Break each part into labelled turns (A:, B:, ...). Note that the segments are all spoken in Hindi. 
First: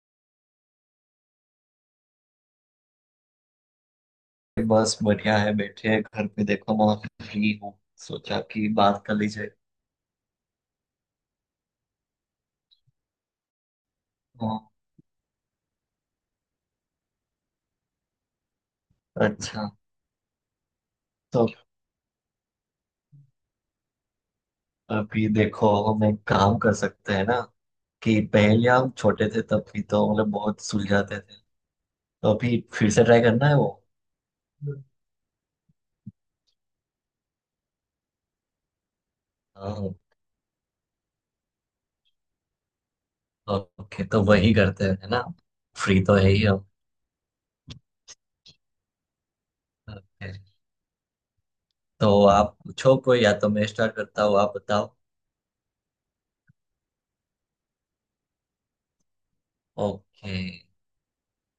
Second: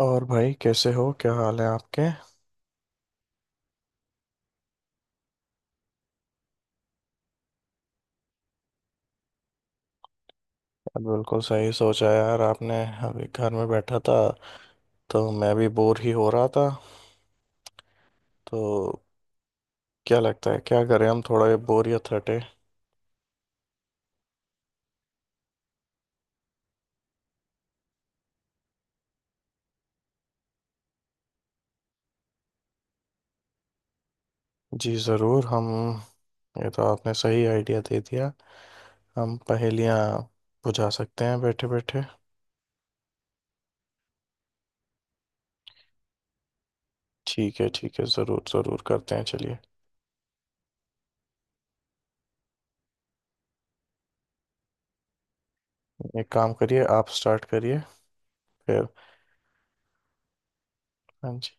A: और भाई कैसे हो, क्या हाल है आपके यार।
B: बस बढ़िया है। बैठे हैं घर पे। देखो, मैं फ्री हूँ। सोचा कि बात कर ली जाए।
A: बिल्कुल सही सोचा यार आपने। अभी घर में बैठा था
B: हाँ,
A: तो मैं भी बोर ही हो रहा था। तो
B: अच्छा।
A: क्या लगता है, क्या करें हम
B: तो
A: थोड़ा, ये बोरियत हटे।
B: अभी देखो, हम एक काम कर सकते हैं ना, कि पहले हम छोटे थे तब भी तो बहुत सुलझाते थे। तो अभी फिर से ट्राई करना है वो।
A: जी ज़रूर हम। ये तो आपने सही आइडिया दे दिया। हम
B: हाँ।
A: पहेलियाँ बुझा सकते हैं बैठे बैठे।
B: ओके, तो वही करते हैं, है ना। फ्री तो है ही हम।
A: ठीक है, ठीक है, ज़रूर ज़रूर करते हैं, चलिए।
B: ओके, तो आप पूछो कोई, या तो मैं स्टार्ट करता हूँ, आप बताओ।
A: एक काम करिए, आप स्टार्ट करिए फिर।
B: ओके,
A: हाँ जी।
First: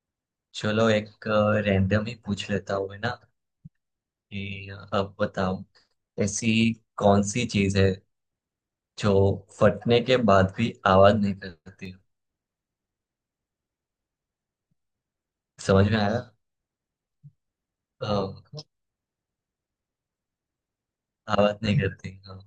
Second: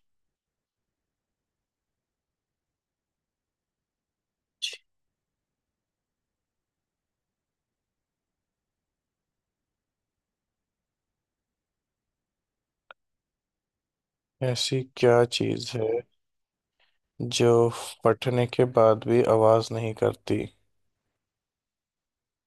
B: चलो, एक रैंडम ही पूछ लेता हूँ, है ना। जी, अब बताओ, ऐसी कौन सी चीज है जो फटने के बाद भी आवाज नहीं करती।
A: ऐसी क्या चीज़ है
B: समझ में आया?
A: जो
B: हाँ,
A: फटने के बाद भी आवाज नहीं करती।
B: आवाज नहीं करती। हाँ।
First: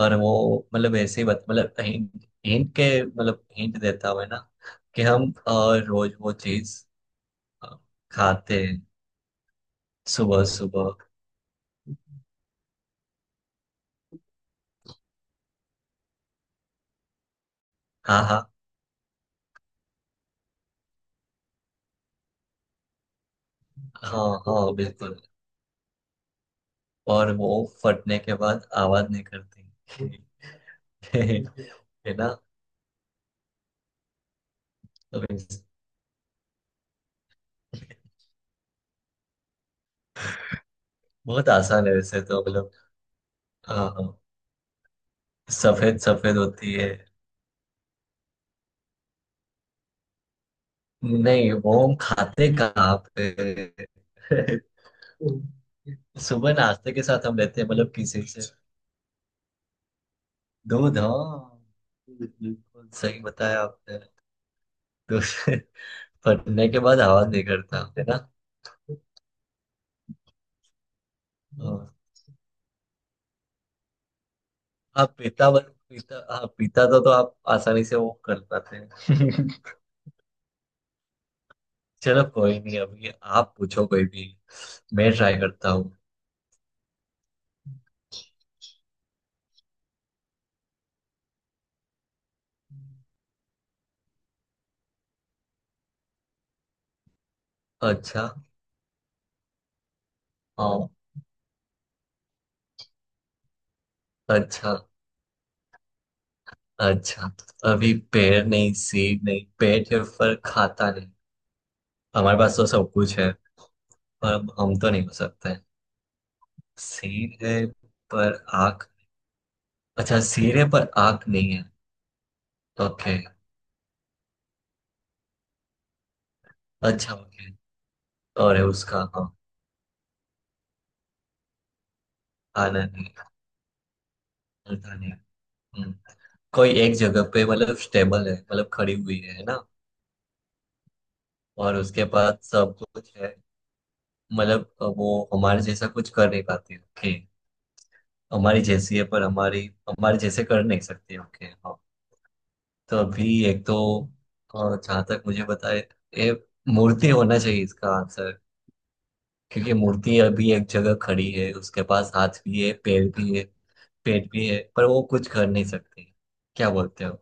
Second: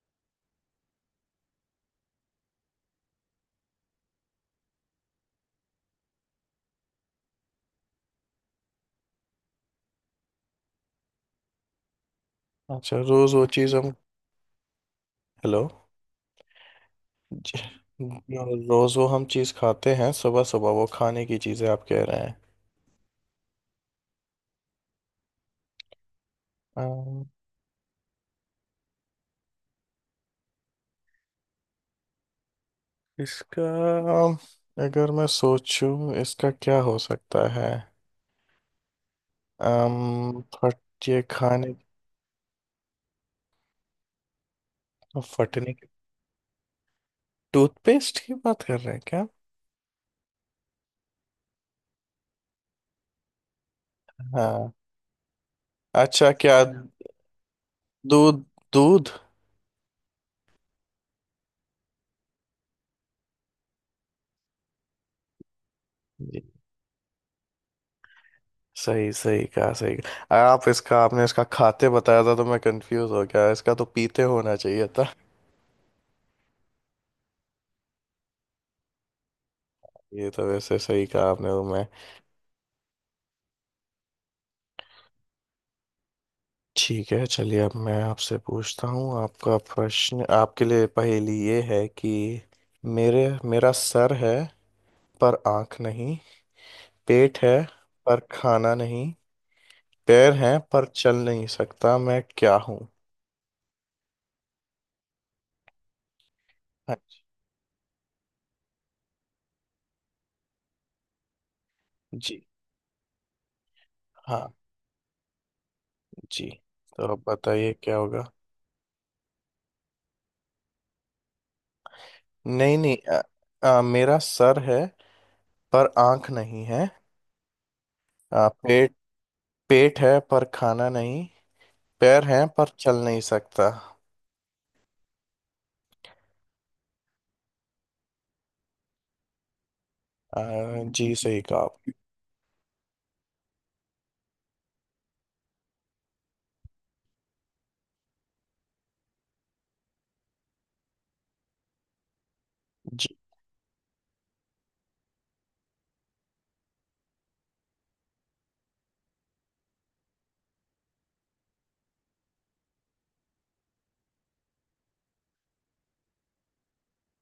B: और वो ऐसे ही बत मतलब हिंट हिंट के मतलब हिंट देता हुआ है ना, कि हम रोज वो चीज अ, खाते हैं सुबह सुबह।
A: अच्छा, रोज वो चीज हम। हेलो। ज-
B: हाँ, हाँ।
A: रोज वो हम चीज खाते हैं सुबह सुबह, वो खाने की चीजें आप कह रहे हैं।
B: हाँ हाँ, बिल्कुल।
A: अम,
B: और वो फटने के बाद आवाज नहीं करती। है ना।
A: इसका, अगर
B: तो
A: मैं
B: इस-
A: सोचूं इसका क्या हो सकता है। अम फट ये
B: बहुत
A: खाने,
B: आसान है, वैसे तो हाँ,
A: फटने के।
B: सफेद सफेद होती है।
A: टूथपेस्ट की बात कर रहे हैं क्या।
B: नहीं, मोम खाते कहाँ पे?
A: हाँ। अच्छा
B: सुबह
A: क्या,
B: नाश्ते के साथ हम लेते हैं, किसी
A: दूध,
B: से।
A: दूध।
B: दूध, हाँ। बिल्कुल सही बताया आपने। दूध। फटने के बाद आवाज नहीं करता, है ना।
A: सही सही कहा, सही कहा आप। इसका आपने इसका
B: हाँ।
A: खाते बताया था तो मैं कंफ्यूज हो गया। इसका तो पीते होना चाहिए था।
B: आप पीता बन पीता, हाँ। पीता तो आप आसानी से वो कर पाते हैं।
A: ये तो वैसे सही कहा आपने तो मैं।
B: चलो, कोई नहीं। अभी आप पूछो कोई भी, मैं ट्राई करता हूँ।
A: ठीक है, चलिए अब मैं आपसे पूछता हूँ। आपका प्रश्न, आपके लिए पहेली ये है कि मेरे मेरा सर है पर आंख नहीं। पेट है पर
B: अच्छा।
A: खाना नहीं। पैर हैं पर
B: हाँ,
A: चल नहीं सकता। मैं क्या हूँ।
B: अच्छा।
A: हाँ जी।
B: अच्छा, तो अभी पैर नहीं, सीट नहीं, पेट है पर खाता नहीं। हमारे
A: जी।
B: पास तो सब कुछ है, पर
A: हाँ
B: हम तो नहीं हो सकते हैं।
A: जी, तो अब
B: सिर है
A: बताइए क्या होगा।
B: पर आँख। अच्छा, सिर है पर आँख नहीं है।
A: नहीं नहीं।
B: ओके।
A: मेरा सर है पर आंख नहीं है।
B: अच्छा, ओके। और है
A: पेट,
B: उसका, हाँ।
A: पेट है पर खाना नहीं। पैर हैं पर
B: आना
A: चल
B: नहीं,
A: नहीं सकता।
B: चलता नहीं। हम्म, कोई एक जगह पे स्टेबल है, खड़ी हुई है ना।
A: अ, जी सही कहा
B: और
A: आप।
B: उसके पास सब कुछ है, वो हमारे जैसा कुछ कर नहीं पाती। ओके, हमारी जैसी है पर हमारी हमारे जैसे कर नहीं सकती। ओके, तो
A: जी।
B: अभी एक तो, जहां तक मुझे पता है, ये मूर्ति होना चाहिए इसका आंसर। क्योंकि मूर्ति अभी एक जगह खड़ी है, उसके पास हाथ भी है, पैर भी है, पेट भी है, पर वो कुछ कर नहीं सकती। क्या बोलते हो?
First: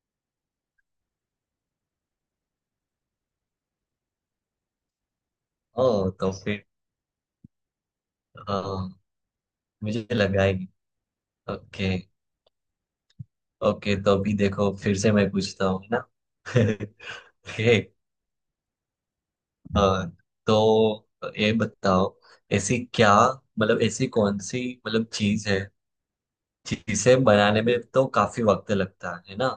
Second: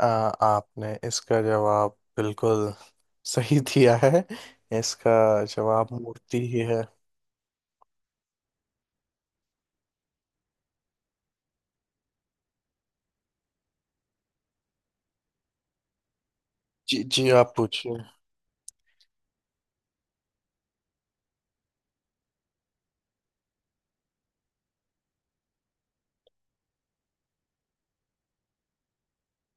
A: आपने इसका जवाब बिल्कुल सही दिया है। इसका
B: ओ,
A: जवाब
B: तो
A: मूर्ति ही
B: फिर,
A: है।
B: हाँ, मुझे लगा ही। ओके। ओके, तो अभी देखो, फिर से मैं पूछता हूँ ना।
A: जी जी, आप
B: ओके।
A: पूछिए।
B: हाँ, तो ये बताओ, ऐसी क्या ऐसी कौन सी चीज है, चीजें बनाने में तो काफी वक्त लगता है ना,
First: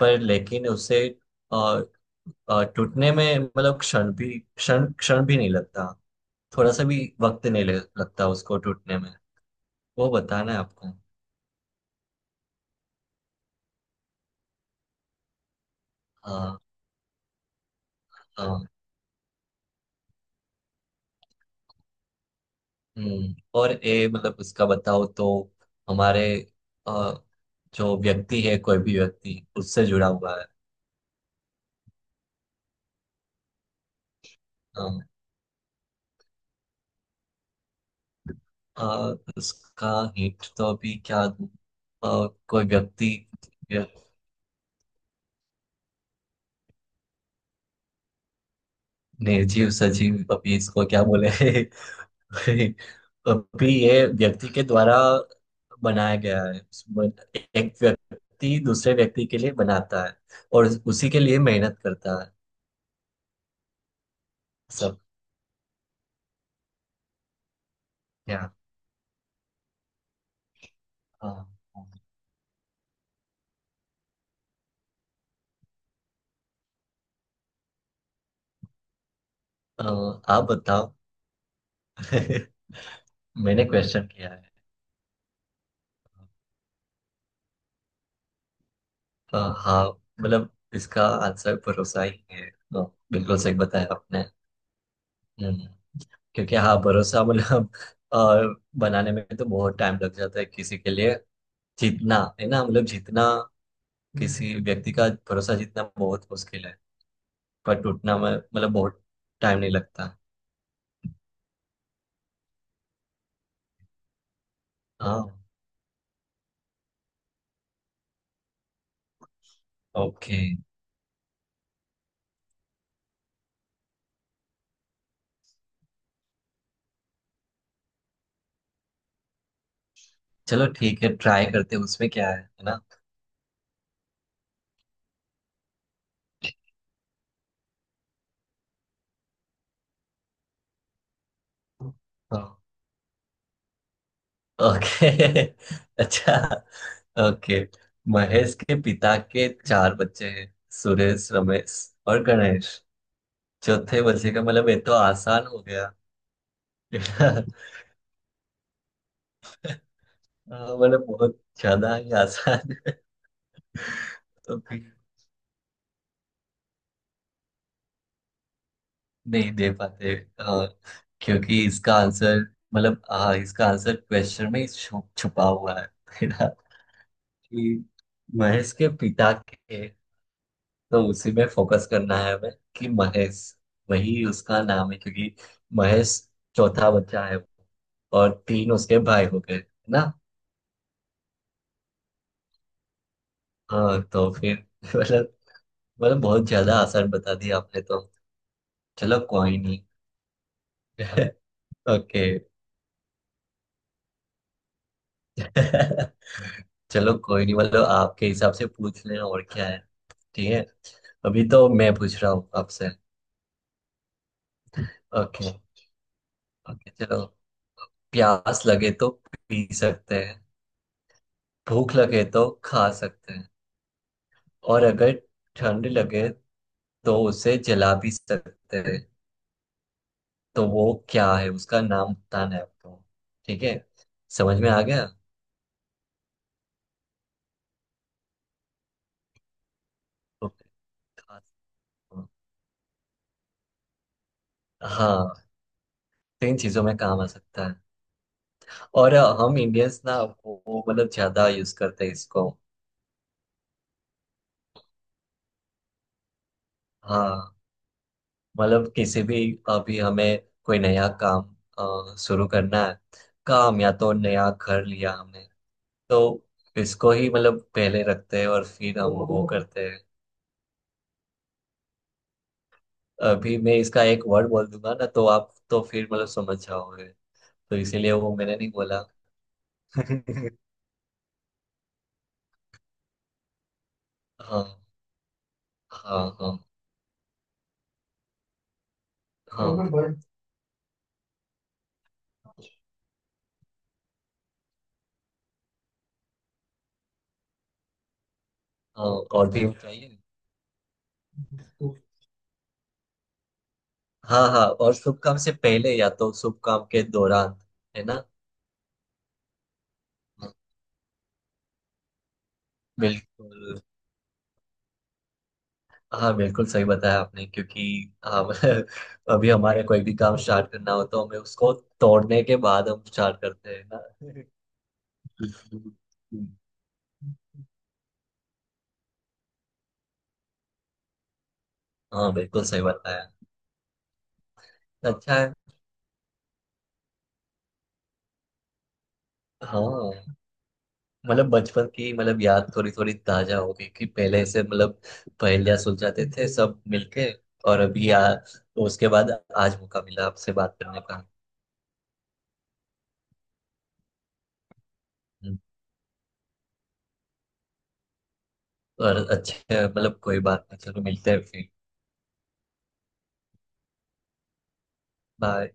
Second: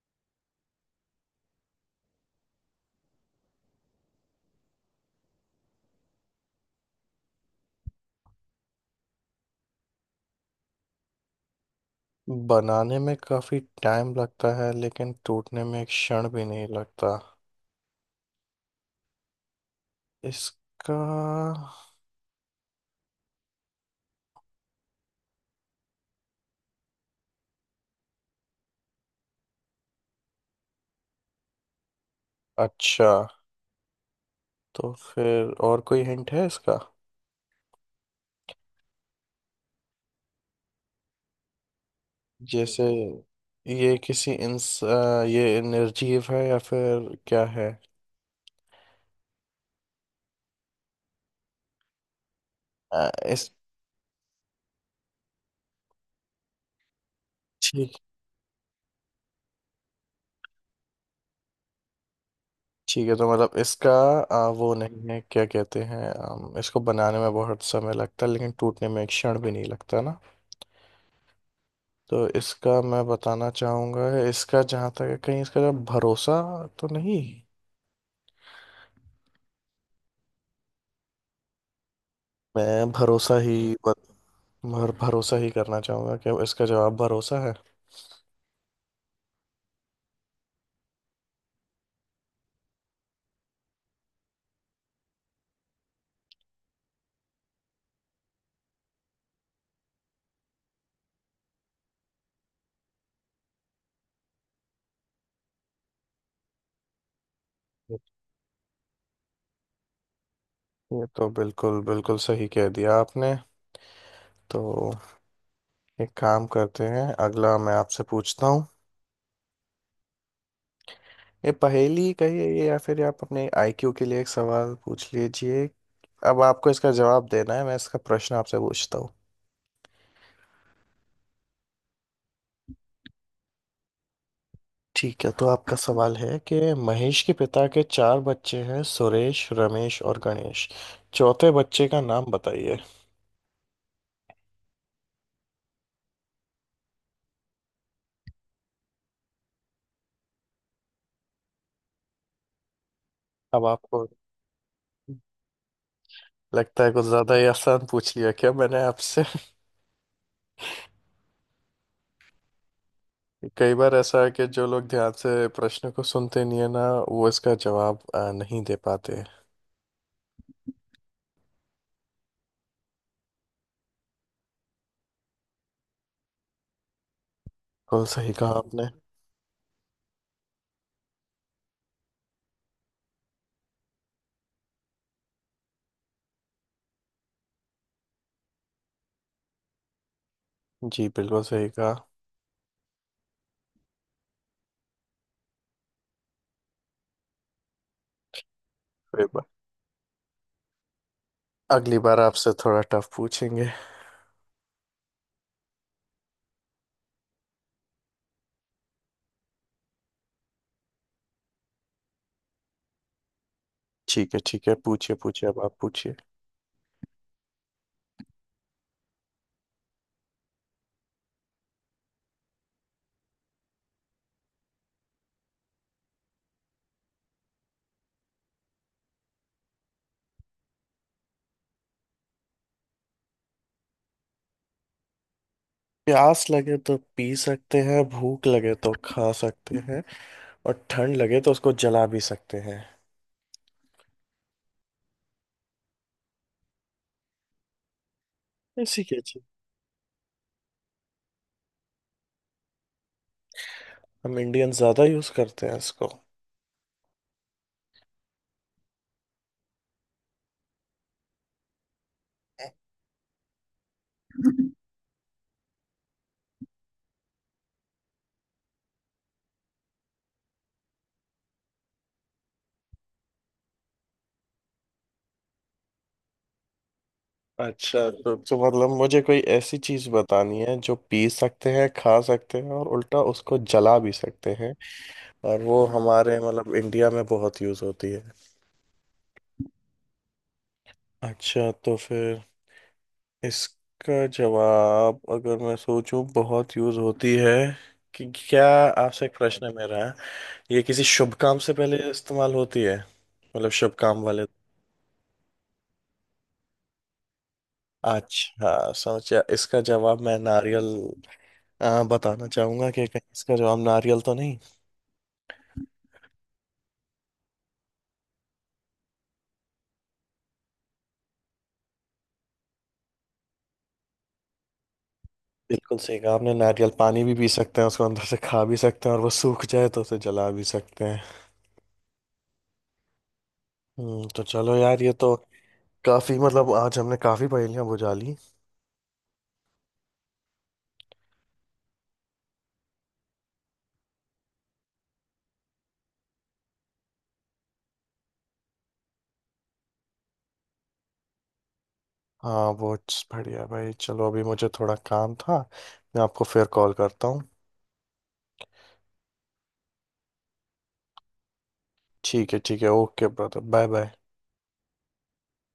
B: पर लेकिन उसे अ, टूटने में क्षण भी नहीं लगता। थोड़ा सा भी वक्त नहीं लगता उसको टूटने में। वो बताना है आपको।
A: बनाने में काफी टाइम लगता है लेकिन टूटने में एक क्षण भी
B: हाँ,
A: नहीं लगता।
B: हाँ।
A: इसका,
B: हम्म, और ए मतलब उसका बताओ तो, हमारे अ, जो व्यक्ति है, कोई भी व्यक्ति उससे जुड़ा हुआ है।
A: अच्छा तो
B: हाँ।
A: फिर और कोई हिंट है इसका।
B: अ, उसका हिंट तो अभी क्या दूं? कोई
A: जैसे
B: व्यक्ति,
A: ये किसी ये निर्जीव है या फिर क्या है।
B: निर्जीव सजीव अभी इसको क्या बोले।
A: अ, इस
B: अभी ये व्यक्ति के द्वारा बनाया गया है, एक
A: ठीक।
B: व्यक्ति दूसरे व्यक्ति के लिए बनाता है, और उसी के लिए मेहनत करता है।
A: ठीक है, तो मतलब इसका वो
B: सब।
A: नहीं है, क्या कहते हैं, इसको बनाने में बहुत समय लगता है
B: क्या?
A: लेकिन टूटने में एक क्षण भी नहीं लगता ना।
B: हाँ। हाँ।
A: तो इसका मैं बताना चाहूंगा, इसका जहाँ तक है, कहीं इसका भरोसा तो नहीं।
B: अ, आप बताओ।
A: मैं भरोसा ही,
B: मैंने क्वेश्चन किया है।
A: भरोसा ही करना चाहूंगा कि इसका जवाब भरोसा है।
B: हाँ, मतलब इसका आंसर भरोसा ही है। बिल्कुल सही बताया आपने। हम्म, क्योंकि हाँ, भरोसा और बनाने में तो बहुत टाइम लग जाता है, किसी के लिए जीतना, है ना, मतलब जीतना हम्म। किसी व्यक्ति का भरोसा जीतना बहुत मुश्किल है, पर टूटना में बहुत टाइम नहीं लगता।
A: ये तो बिल्कुल बिल्कुल सही कह दिया आपने। तो
B: हाँ।
A: एक काम करते हैं, अगला मैं आपसे पूछता हूँ।
B: ओके,
A: ये पहेली कहिए ये, या फिर आप अपने आईक्यू के लिए एक सवाल पूछ लीजिए। अब आपको इसका जवाब देना है, मैं इसका प्रश्न आपसे पूछता हूँ।
B: चलो, ठीक है, ट्राई करते हैं। उसमें क्या है ना।
A: ठीक है, तो आपका सवाल है कि महेश के पिता के चार बच्चे हैं, सुरेश, रमेश और गणेश। चौथे बच्चे का नाम
B: हाँ।
A: बताइए।
B: ओके। अच्छा। ओके, महेश के पिता के चार बच्चे हैं, सुरेश, रमेश और गणेश,
A: अब
B: चौथे
A: आपको
B: बच्चे का ये तो आसान हो गया।
A: लगता है कुछ ज्यादा ही आसान पूछ लिया क्या मैंने आपसे।
B: हाँ, बहुत ज्यादा ही आसान।
A: कई बार ऐसा है कि जो लोग
B: है।
A: ध्यान से प्रश्न को सुनते नहीं है ना, वो इसका जवाब नहीं दे पाते।
B: नहीं दे पाते। क्योंकि इसका आंसर, हाँ, इसका आंसर क्वेश्चन में ही छुपा हुआ है। मेरा, कि
A: बिल्कुल सही कहा
B: महेश
A: आपने।
B: के पिता के, तो उसी में फोकस करना है हमें, कि महेश, वही उसका नाम है क्योंकि महेश चौथा बच्चा है और तीन उसके भाई हो गए, है ना।
A: जी बिल्कुल सही कहा।
B: हाँ, तो फिर मतलब बहुत ज्यादा आसान बता दिया आपने तो। चलो,
A: कोई बात।
B: कोई नहीं।
A: अगली बार
B: ओके।
A: आपसे थोड़ा टफ पूछेंगे।
B: चलो, कोई नहीं, आपके हिसाब से पूछ लेना, और क्या है। ठीक है, अभी तो मैं पूछ रहा हूँ आपसे।
A: ठीक है, ठीक है, पूछिए पूछिए,
B: ओके।
A: अब आप पूछिए।
B: ओके, चलो। प्यास लगे तो पी सकते हैं, भूख लगे तो खा सकते हैं, और अगर ठंड लगे तो उसे जला भी सकते हैं। तो वो क्या है, उसका नाम बताना है आपको। ठीक है। समझ में आ गया।
A: प्यास लगे तो पी सकते हैं, भूख लगे तो खा सकते हैं,
B: ओके।
A: और ठंड
B: खा
A: लगे तो उसको जला
B: सकते
A: भी
B: हैं।
A: सकते हैं।
B: हाँ, तीन चीजों में काम आ सकता है।
A: ऐसी
B: और
A: क्या चीज।
B: हम इंडियंस ना, वो ज्यादा यूज करते हैं इसको।
A: हम इंडियन ज्यादा यूज करते हैं इसको।
B: हाँ। किसी भी, अभी हमें कोई नया काम शुरू करना है, काम, या तो नया घर लिया हमने, तो इसको ही पहले रखते हैं और फिर हम वो करते हैं। अभी मैं इसका एक वर्ड बोल दूंगा ना तो आप तो फिर समझ जाओगे, तो
A: अच्छा,
B: इसीलिए वो मैंने
A: तो
B: नहीं
A: मतलब
B: बोला।
A: मुझे कोई ऐसी चीज बतानी है जो पी सकते हैं, खा सकते हैं, और उल्टा उसको जला भी सकते
B: हाँ,
A: हैं। और वो
B: हाँ।
A: हमारे
B: हाँ,
A: मतलब इंडिया में बहुत यूज होती है।
B: हाँ।
A: अच्छा तो फिर इसका जवाब अगर मैं सोचूं, बहुत यूज होती है, कि क्या।
B: हाँ,
A: आपसे एक
B: और
A: प्रश्न
B: भी
A: है मेरा।
B: चाहिए।
A: ये किसी शुभ काम से पहले इस्तेमाल होती है, मतलब शुभ काम वाले।
B: हाँ, हाँ, और शुभ काम से पहले या तो शुभ काम के दौरान, है ना।
A: अच्छा, सोचा इसका जवाब मैं नारियल बताना चाहूंगा कि कहीं इसका जवाब
B: बिल्कुल।
A: नारियल तो नहीं।
B: हाँ, बिल्कुल सही बताया आपने, क्योंकि हम अभी हमारे कोई भी काम स्टार्ट करना हो तो हमें उसको तोड़ने के बाद हम स्टार्ट करते हैं ना।
A: बिल्कुल सही कहा आपने। नारियल पानी भी पी सकते हैं, उसको अंदर से खा भी सकते हैं, और वो सूख जाए तो उसे जला भी सकते हैं।
B: हाँ, बिल्कुल सही बताया।
A: हम्म, तो चलो यार, ये तो
B: अच्छा है।
A: काफी मतलब, आज हमने काफी पहेलियां बुझा ली।
B: हाँ, बचपन की याद थोड़ी थोड़ी ताजा हो गई, कि पहले से पहेलियां सुलझाते थे सब मिलके। और अभी उसके बाद आज मौका मिला आपसे बात करने का।
A: हाँ वो, बढ़िया भाई, चलो अभी मुझे थोड़ा काम था, मैं आपको फिर कॉल करता हूँ।
B: और अच्छा, कोई बात नहीं, चलो, मिलते हैं फिर।
A: ठीक है, ठीक है, okay brother, bye bye.
B: Bye.